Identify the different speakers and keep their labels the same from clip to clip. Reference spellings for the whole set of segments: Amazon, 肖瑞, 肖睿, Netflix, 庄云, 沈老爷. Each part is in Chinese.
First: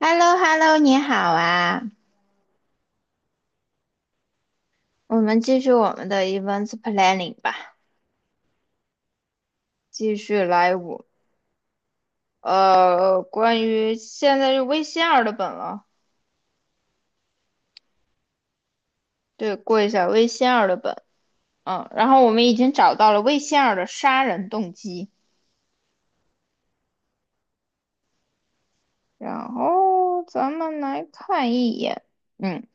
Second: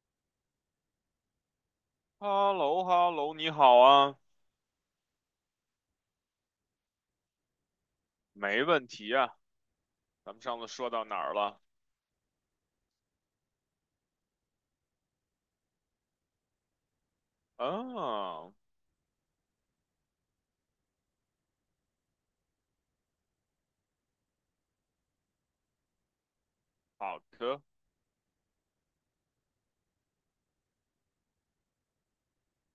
Speaker 1: h e l l o h e l l o 你好啊！
Speaker 2: h e l l o h e l l o 你好啊，
Speaker 1: 我们继续我们的 events planning 吧，
Speaker 2: 没问题啊。
Speaker 1: 继
Speaker 2: 咱们
Speaker 1: 续
Speaker 2: 上次
Speaker 1: 来
Speaker 2: 说到
Speaker 1: 我
Speaker 2: 哪儿了？
Speaker 1: 呃，关于现在是微信二的本了。
Speaker 2: 啊，
Speaker 1: 对，过一下微信二的本。然后我们已经找到了微信二的杀人动机，
Speaker 2: 好的，
Speaker 1: 然后咱们来看一眼。嗯，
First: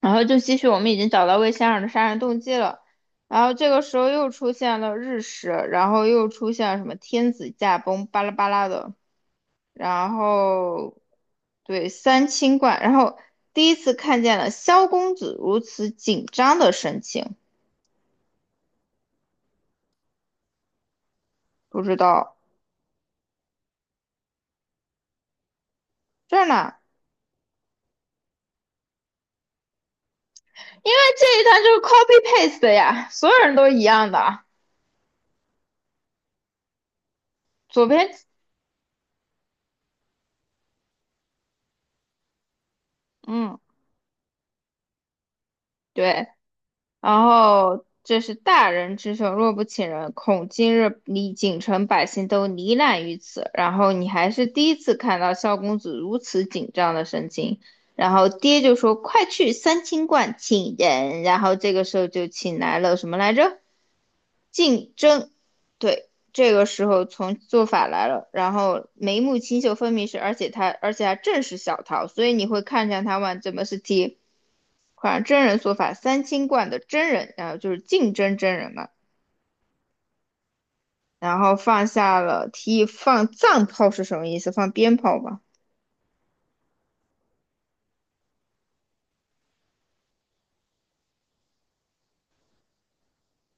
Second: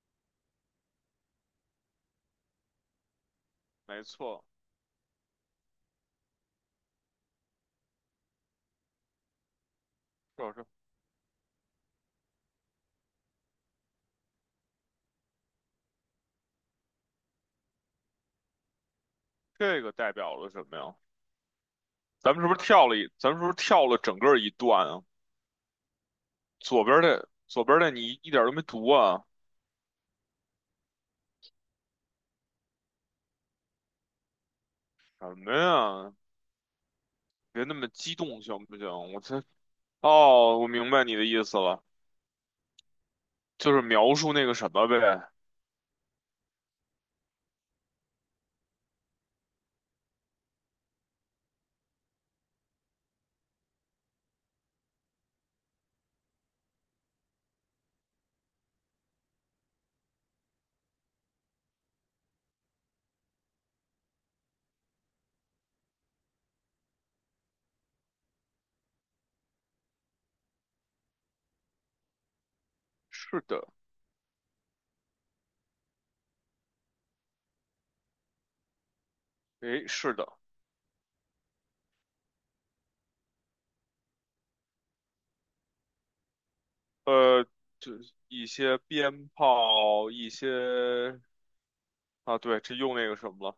Speaker 1: 然后就继续我们已经找到微仙儿的杀人动机了，然后这个时
Speaker 2: 没
Speaker 1: 候又
Speaker 2: 错，
Speaker 1: 出现了日食，然后又出现了什么天子驾崩，巴拉巴拉的。然
Speaker 2: 就是
Speaker 1: 后对三清观，然后第一次看见了萧公子如此紧张的神情。
Speaker 2: 这个代表了什么呀？
Speaker 1: 不知
Speaker 2: 咱
Speaker 1: 道
Speaker 2: 们是不是跳了一？咱们是不是跳了整个一段啊？
Speaker 1: 这儿呢，
Speaker 2: 左边的你一点都没读啊？
Speaker 1: 因为这一段就是 copy paste 的呀，所有人都一样的。
Speaker 2: 什么呀？别那
Speaker 1: 左
Speaker 2: 么
Speaker 1: 边。
Speaker 2: 激动行不行？我这哦，我明白你的意思了，
Speaker 1: 嗯，
Speaker 2: 就是描述那个什么呗。
Speaker 1: 对，然后这是大人之手，若不请人，恐今日里锦城百姓都罹难于此。然后你还是第一次看到萧公子如此紧张的神情。然后爹就说：“快去三清观请人。”然后这个时候就请来了什么来着？竞争。对，这个时候从做法来了，然后眉目清秀分明是，而且还正是小桃，所以你会看见他们
Speaker 2: 是
Speaker 1: 怎么
Speaker 2: 的，
Speaker 1: 是反款真人说法三清观的真人，然后就是竞争真人嘛。
Speaker 2: 诶，是的，
Speaker 1: 然后放下了提议放藏炮是什么意思？放鞭炮吧。
Speaker 2: 呃，就一些鞭炮，一些。啊，对，这又那个什么了，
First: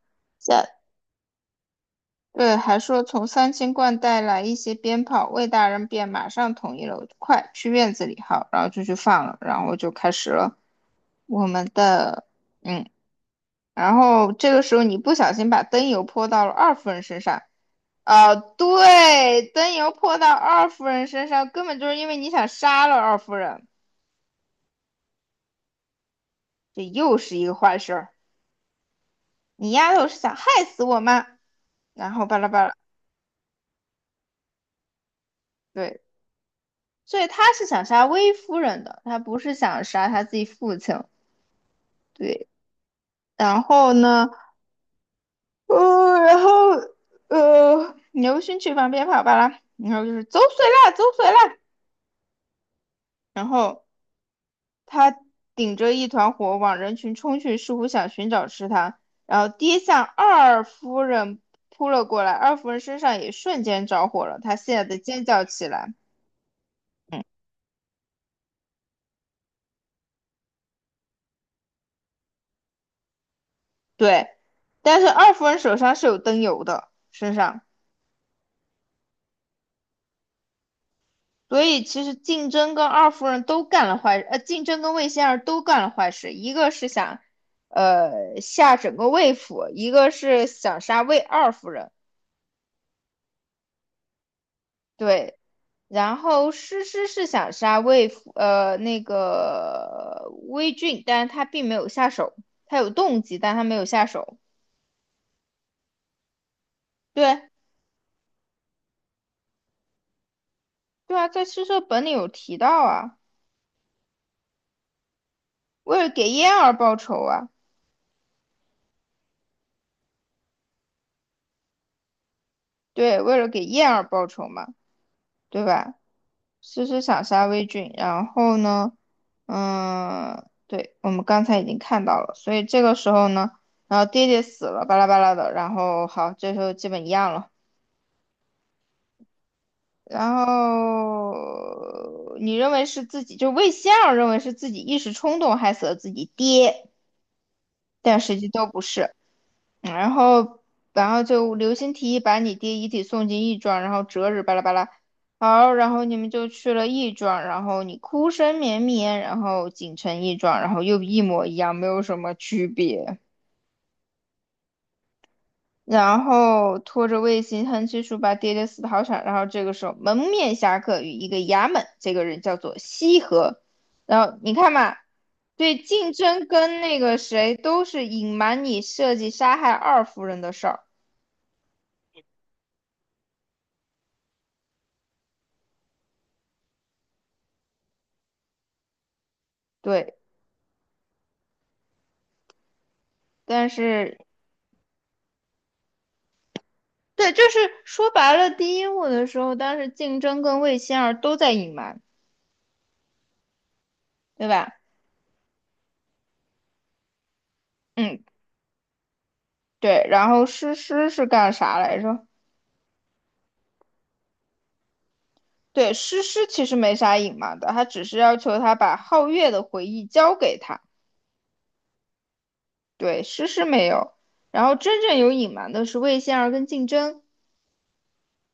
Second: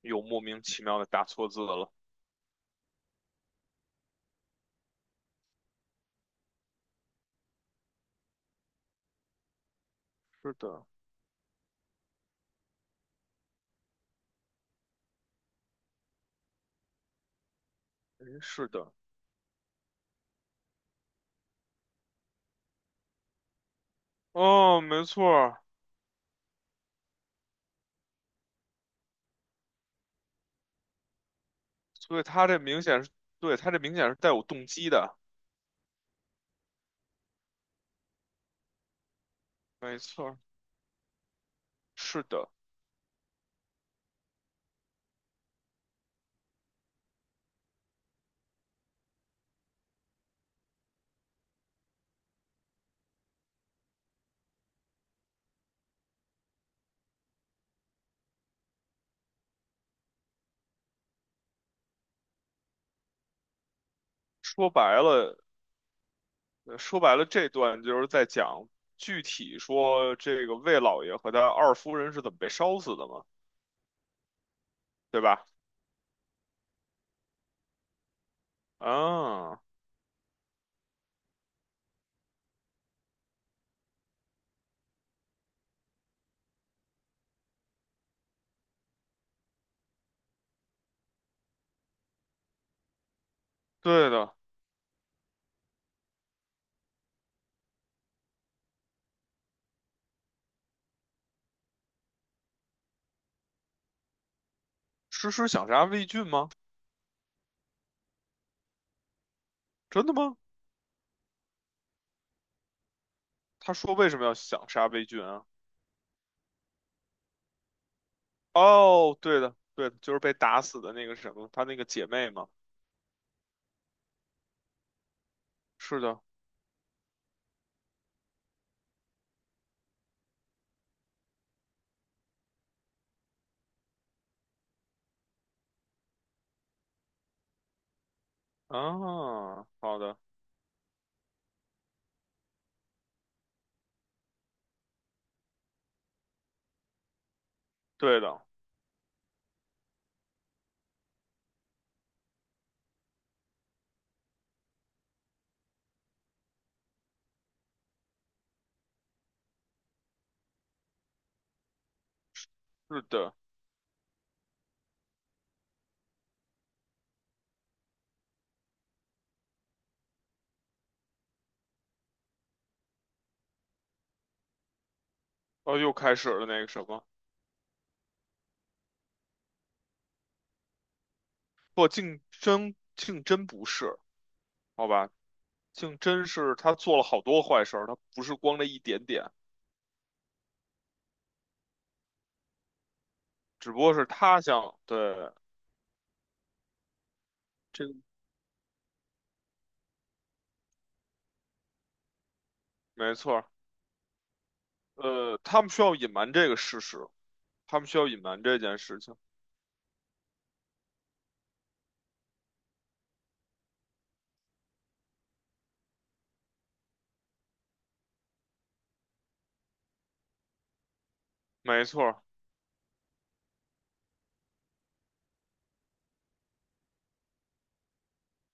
Speaker 2: 又莫名
Speaker 1: 在
Speaker 2: 其妙的打错字了。
Speaker 1: 对，还说从三清观带来一些鞭炮，魏大人便马上同意了，快去院子里好，然后就去放了，然后就开始
Speaker 2: 是
Speaker 1: 了
Speaker 2: 的，
Speaker 1: 我们的。嗯然后这个时候你不小心把灯油泼到了二夫人身上。
Speaker 2: 哎，
Speaker 1: 啊，
Speaker 2: 是的，
Speaker 1: 对，灯油泼到二夫人身上，根本就是因为你想杀了二夫人，
Speaker 2: 哦，没错儿，
Speaker 1: 这又是一个坏事儿。你丫头是想害死我吗？然
Speaker 2: 所以
Speaker 1: 后巴
Speaker 2: 他
Speaker 1: 拉
Speaker 2: 这
Speaker 1: 巴拉。
Speaker 2: 明显是，对，他这明显是带有动机的，
Speaker 1: 对，所以他是想杀薇夫人的，他不是想
Speaker 2: 没
Speaker 1: 杀他
Speaker 2: 错
Speaker 1: 自
Speaker 2: 儿，
Speaker 1: 己父亲。
Speaker 2: 是
Speaker 1: 对，
Speaker 2: 的。
Speaker 1: 然后呢，呃，然后牛勋去旁边跑巴拉，然后就是走水啦，走水啦。然后他顶着一团火往人群冲去，似乎想寻找吃他，然后跌向二夫人扑了过来，二夫人身上也瞬间着火了，她
Speaker 2: 说
Speaker 1: 吓
Speaker 2: 白
Speaker 1: 得尖
Speaker 2: 了，
Speaker 1: 叫起来。
Speaker 2: 说白了，这段就是在讲具体说这个魏老爷和他二夫人是怎么被烧死的嘛，
Speaker 1: 对，但是
Speaker 2: 对
Speaker 1: 二夫
Speaker 2: 吧？
Speaker 1: 人手上是有灯油的，身上。
Speaker 2: 啊，
Speaker 1: 所以其实竞争跟魏仙儿都干了坏事，一个是想吓整个魏府，一个是想杀魏二夫人。
Speaker 2: 对的，
Speaker 1: 对，然后诗诗是想杀那个魏俊，但是他并没有下手。他有动机，但他没有下手。
Speaker 2: 诗诗想杀魏俊吗？
Speaker 1: 对，
Speaker 2: 真的吗？
Speaker 1: 对啊，在诗社本里有提到啊，
Speaker 2: 他说为什么要想杀魏俊啊？
Speaker 1: 为了给燕儿报仇啊。
Speaker 2: 哦，对的，对的，就是被打死的那个什么，她那个姐妹嘛。
Speaker 1: 对，为了给燕儿报仇嘛，对吧？
Speaker 2: 是的，
Speaker 1: 诗诗想杀魏俊。然后呢，对，我们刚才已经看到了，所以这个时候呢，然后爹爹死了，巴拉巴拉的。然后好，这时候基本一样了。
Speaker 2: 啊，好的，
Speaker 1: 然后你认为是自己，就魏先生认为是自己一时冲动害死了自己爹，但
Speaker 2: 对
Speaker 1: 实
Speaker 2: 的，
Speaker 1: 际都不是。嗯然后，然后刘星提议把你爹遗体送进义庄，然后择日巴拉巴拉。好，然后你们就去了义庄，然后你哭声绵绵，然后锦城义庄，然后又一模一样，没有什么区
Speaker 2: 是
Speaker 1: 别。
Speaker 2: 的。
Speaker 1: 然后拖着卫星横七竖八、跌跌死跑场，然后这个时候蒙面侠客与一个衙门，这个人叫做西河。然后你看嘛，
Speaker 2: 哦，
Speaker 1: 对
Speaker 2: 又
Speaker 1: 竞
Speaker 2: 开始
Speaker 1: 争
Speaker 2: 了那个
Speaker 1: 跟
Speaker 2: 什
Speaker 1: 那
Speaker 2: 么，
Speaker 1: 个谁都是隐瞒你设计杀害二夫人的事儿。
Speaker 2: 不，竞争不是，好吧？竞争是他做了好多坏事儿，他不是光这一点点，
Speaker 1: 对，但
Speaker 2: 只不过是
Speaker 1: 是
Speaker 2: 他想，对，
Speaker 1: 对，就是
Speaker 2: 这个
Speaker 1: 说白了，第一幕的时候，当时竞争跟魏星儿都在隐瞒，
Speaker 2: 没错儿。
Speaker 1: 对吧？
Speaker 2: 呃，他们需要隐瞒这个事实，他们需要隐
Speaker 1: 嗯，
Speaker 2: 瞒这件事情，
Speaker 1: 对，然后诗诗是干啥来着？对，诗诗其实没啥隐瞒的，他只是要求他把皓月的回忆交给他。
Speaker 2: 没错儿。
Speaker 1: 对，诗诗没有。然后真正有隐瞒的是魏仙儿跟竞争。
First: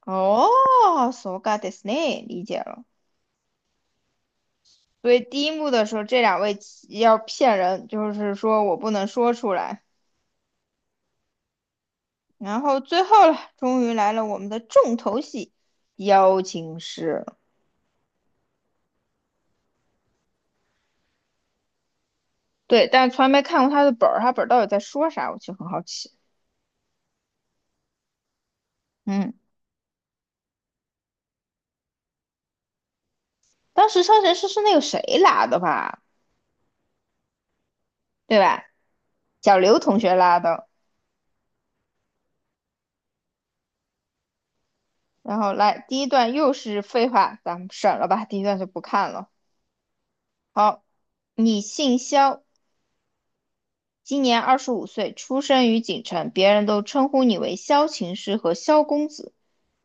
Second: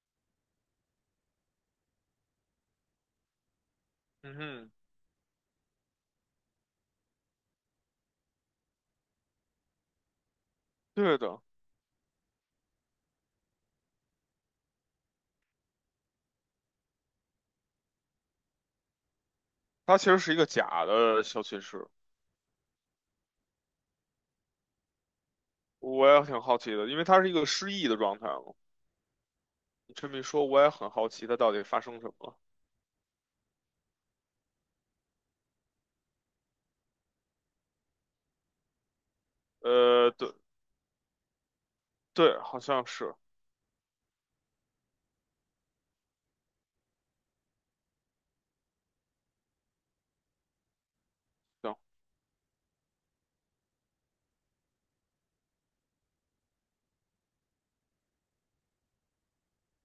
Speaker 1: 哦，so got this name，理解了。
Speaker 2: 嗯哼，
Speaker 1: 所以第一幕的时候，这两位要骗人，就是说我不能说出来。
Speaker 2: 对的，
Speaker 1: 然后最后了，终于来了我们的重头戏——邀请诗。
Speaker 2: 他其实是一个假的小骑士。
Speaker 1: 对，但从来没看过他的本儿，他本儿到底在说啥，我其实很好奇。
Speaker 2: 我也挺好奇的，因为他是一个失忆的状态嘛。
Speaker 1: 嗯，
Speaker 2: 你这么一说，我也很好奇他到底发生什么了。
Speaker 1: 当时商神诗是那个谁拉的吧？对吧？小刘同
Speaker 2: 呃，
Speaker 1: 学
Speaker 2: 对
Speaker 1: 拉的。
Speaker 2: 对，好像是，
Speaker 1: 然后来，第一段又是废话，咱们省了吧，第一段就不看了。好，你
Speaker 2: 行，
Speaker 1: 姓萧，今年25岁，出生于锦城，别人都称呼你为萧琴师和萧公子。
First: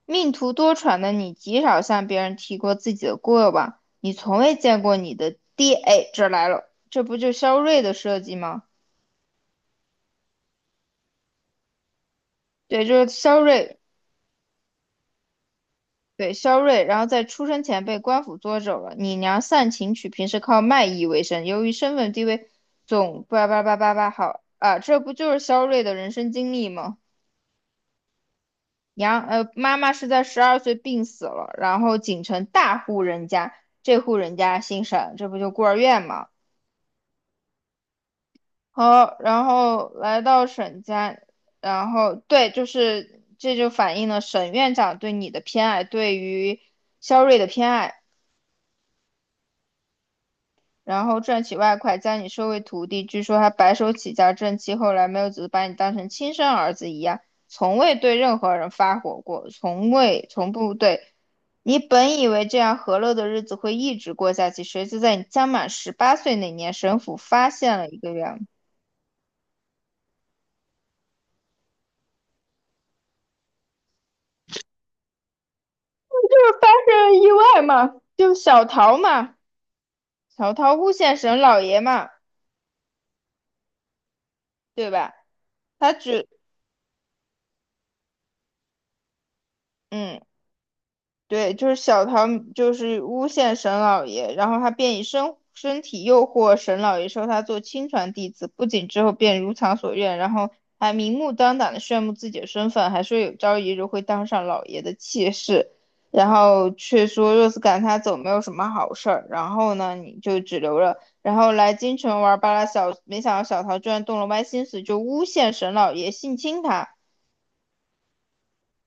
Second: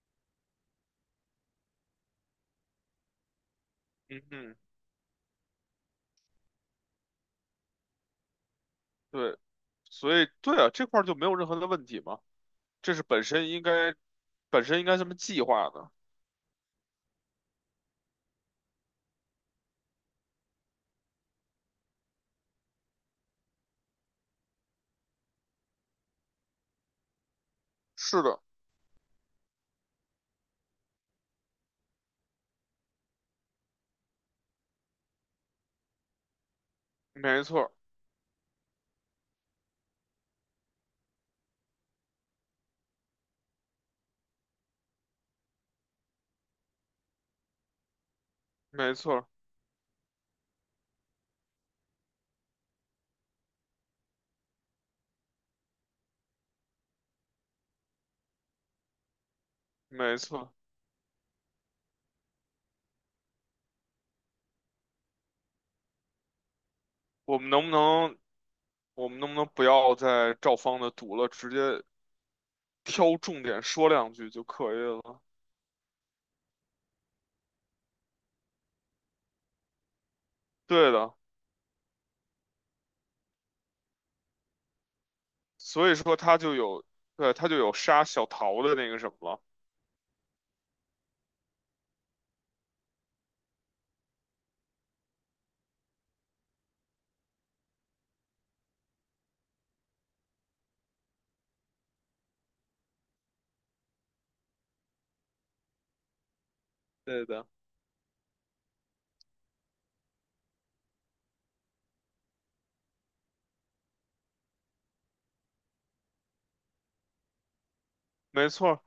Speaker 1: 命途多舛的你，极少向别人提过自己的过往，你
Speaker 2: 嗯
Speaker 1: 从未
Speaker 2: 嗯，
Speaker 1: 见过你的爹。哎，这来了，这不就肖睿的设计吗？
Speaker 2: 对，所以对啊，这块儿就没有任何的问题嘛，
Speaker 1: 对，
Speaker 2: 这是
Speaker 1: 就是
Speaker 2: 本
Speaker 1: 肖
Speaker 2: 身应
Speaker 1: 睿。
Speaker 2: 该本身应该这么计划的。
Speaker 1: 对，肖瑞，然后在出生前被官府捉走了。你娘善琴曲平时靠卖艺为生，由于身份地位，总叭叭叭叭叭好啊，这不就是肖瑞的人生经历吗？
Speaker 2: 是的，
Speaker 1: 妈妈是在12岁病死了，然后锦城大户人家，这户人家姓沈，这不就孤儿院吗？
Speaker 2: 没错儿
Speaker 1: 好，然后来到沈家。然后对，就是这就反映了沈院长对你的偏爱，对于肖瑞的偏爱。
Speaker 2: 没错儿
Speaker 1: 然后赚取外快，将你收为徒弟。据说他白手起家正气，后来没有只是把你当成亲生儿子一样，从未对任何人发火过，从
Speaker 2: 没
Speaker 1: 未
Speaker 2: 错儿
Speaker 1: 从不对。你本以为这样和乐的日子会一直过下去，谁知在你将满18岁那年，神府
Speaker 2: 我
Speaker 1: 发
Speaker 2: 们能不
Speaker 1: 现了一个
Speaker 2: 能
Speaker 1: 人，
Speaker 2: 我们能不能不要再照方的读了，直接挑重点说两句就可以了？
Speaker 1: 就是发生了意外嘛，就小桃嘛，小桃
Speaker 2: 对
Speaker 1: 诬
Speaker 2: 的。
Speaker 1: 陷沈老爷嘛，对吧？
Speaker 2: 所
Speaker 1: 他
Speaker 2: 以说
Speaker 1: 只
Speaker 2: 他就有，对，他就有杀小桃的那个什么了。
Speaker 1: 嗯。对，就是小桃，就是诬陷沈老爷，然后他便以身体诱惑沈老爷收他做亲传弟子，不仅之后便如偿所愿，然后还明目张胆的炫耀自己的身份，还说有朝一日会当上老爷的妾室，然后却
Speaker 2: 对
Speaker 1: 说
Speaker 2: 的，
Speaker 1: 若是赶他走没有什么好事儿，然后呢你就只留了，然后来京城玩儿罢了。小没想到小桃居然动了歪心思，就诬陷沈老爷性侵他。
Speaker 2: 没错，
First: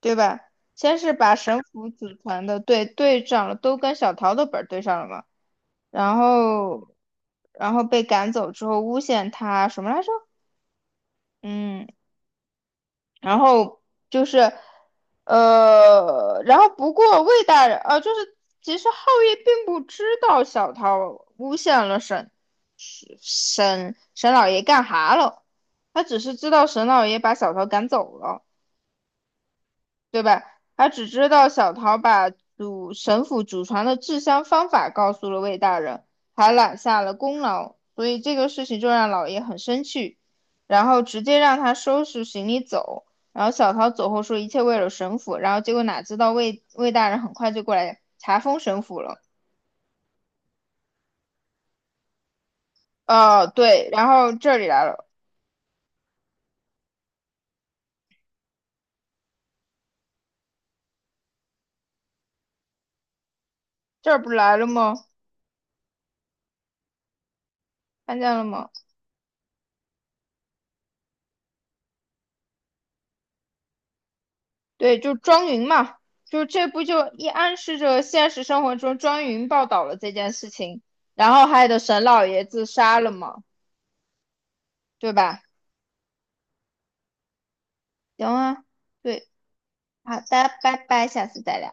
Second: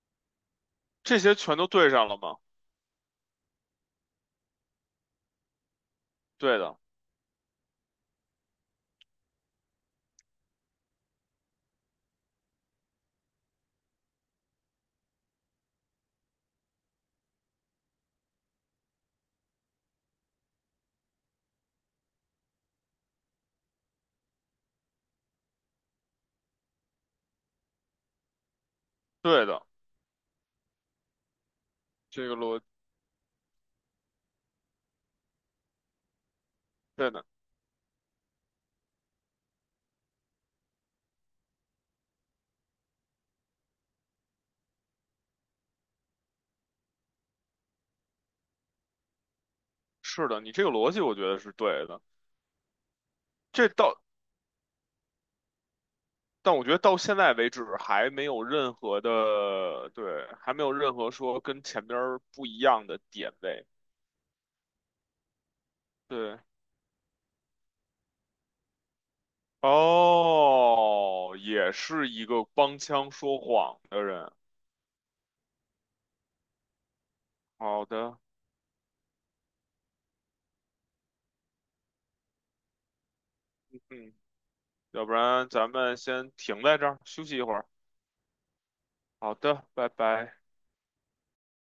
Speaker 1: 对吧？先是
Speaker 2: 这
Speaker 1: 把
Speaker 2: 些全
Speaker 1: 神
Speaker 2: 都
Speaker 1: 府
Speaker 2: 对上
Speaker 1: 组
Speaker 2: 了吗？
Speaker 1: 团的队长了，都跟小桃的本儿对上了嘛。然
Speaker 2: 对的，
Speaker 1: 后，然后被赶走之后诬陷他什么来着？嗯，然后就是，不过魏大人，其实皓月并不知道小桃诬陷了沈老爷干哈了，他只是知道沈老爷把小桃赶走了。
Speaker 2: 对的，
Speaker 1: 对吧？他只知道小桃
Speaker 2: 这
Speaker 1: 把
Speaker 2: 个逻，
Speaker 1: 祖神府祖传的制香方法告诉了魏大人，还揽下
Speaker 2: 对
Speaker 1: 了
Speaker 2: 的，
Speaker 1: 功劳，所以这个事情就让老爷很生气，然后直接让他收拾行李走。然后小桃走后说一切为了神府，然后结果哪知道魏大人很快就过来查封神府了。
Speaker 2: 是的，你这个逻辑我觉得是对的。
Speaker 1: 哦，
Speaker 2: 这
Speaker 1: 对，
Speaker 2: 到，
Speaker 1: 然后这里来了，
Speaker 2: 但我觉得到现在为止还没有任何的，对，还没有任何说跟前边儿不一样的点位。
Speaker 1: 这儿不来了吗？
Speaker 2: 对，
Speaker 1: 看见了吗？
Speaker 2: 哦，也是一个帮腔说谎的人。
Speaker 1: 对，就庄云嘛，就是这不就一暗示
Speaker 2: 好
Speaker 1: 着
Speaker 2: 的，
Speaker 1: 现实生活中庄云报道了这件事情，然后害得沈老爷自杀了嘛，
Speaker 2: 嗯，要
Speaker 1: 对
Speaker 2: 不
Speaker 1: 吧？
Speaker 2: 然咱们先停在这儿休息一会儿。
Speaker 1: 行啊，对，
Speaker 2: 好的，拜
Speaker 1: 好的，
Speaker 2: 拜。
Speaker 1: 拜拜，下次再聊。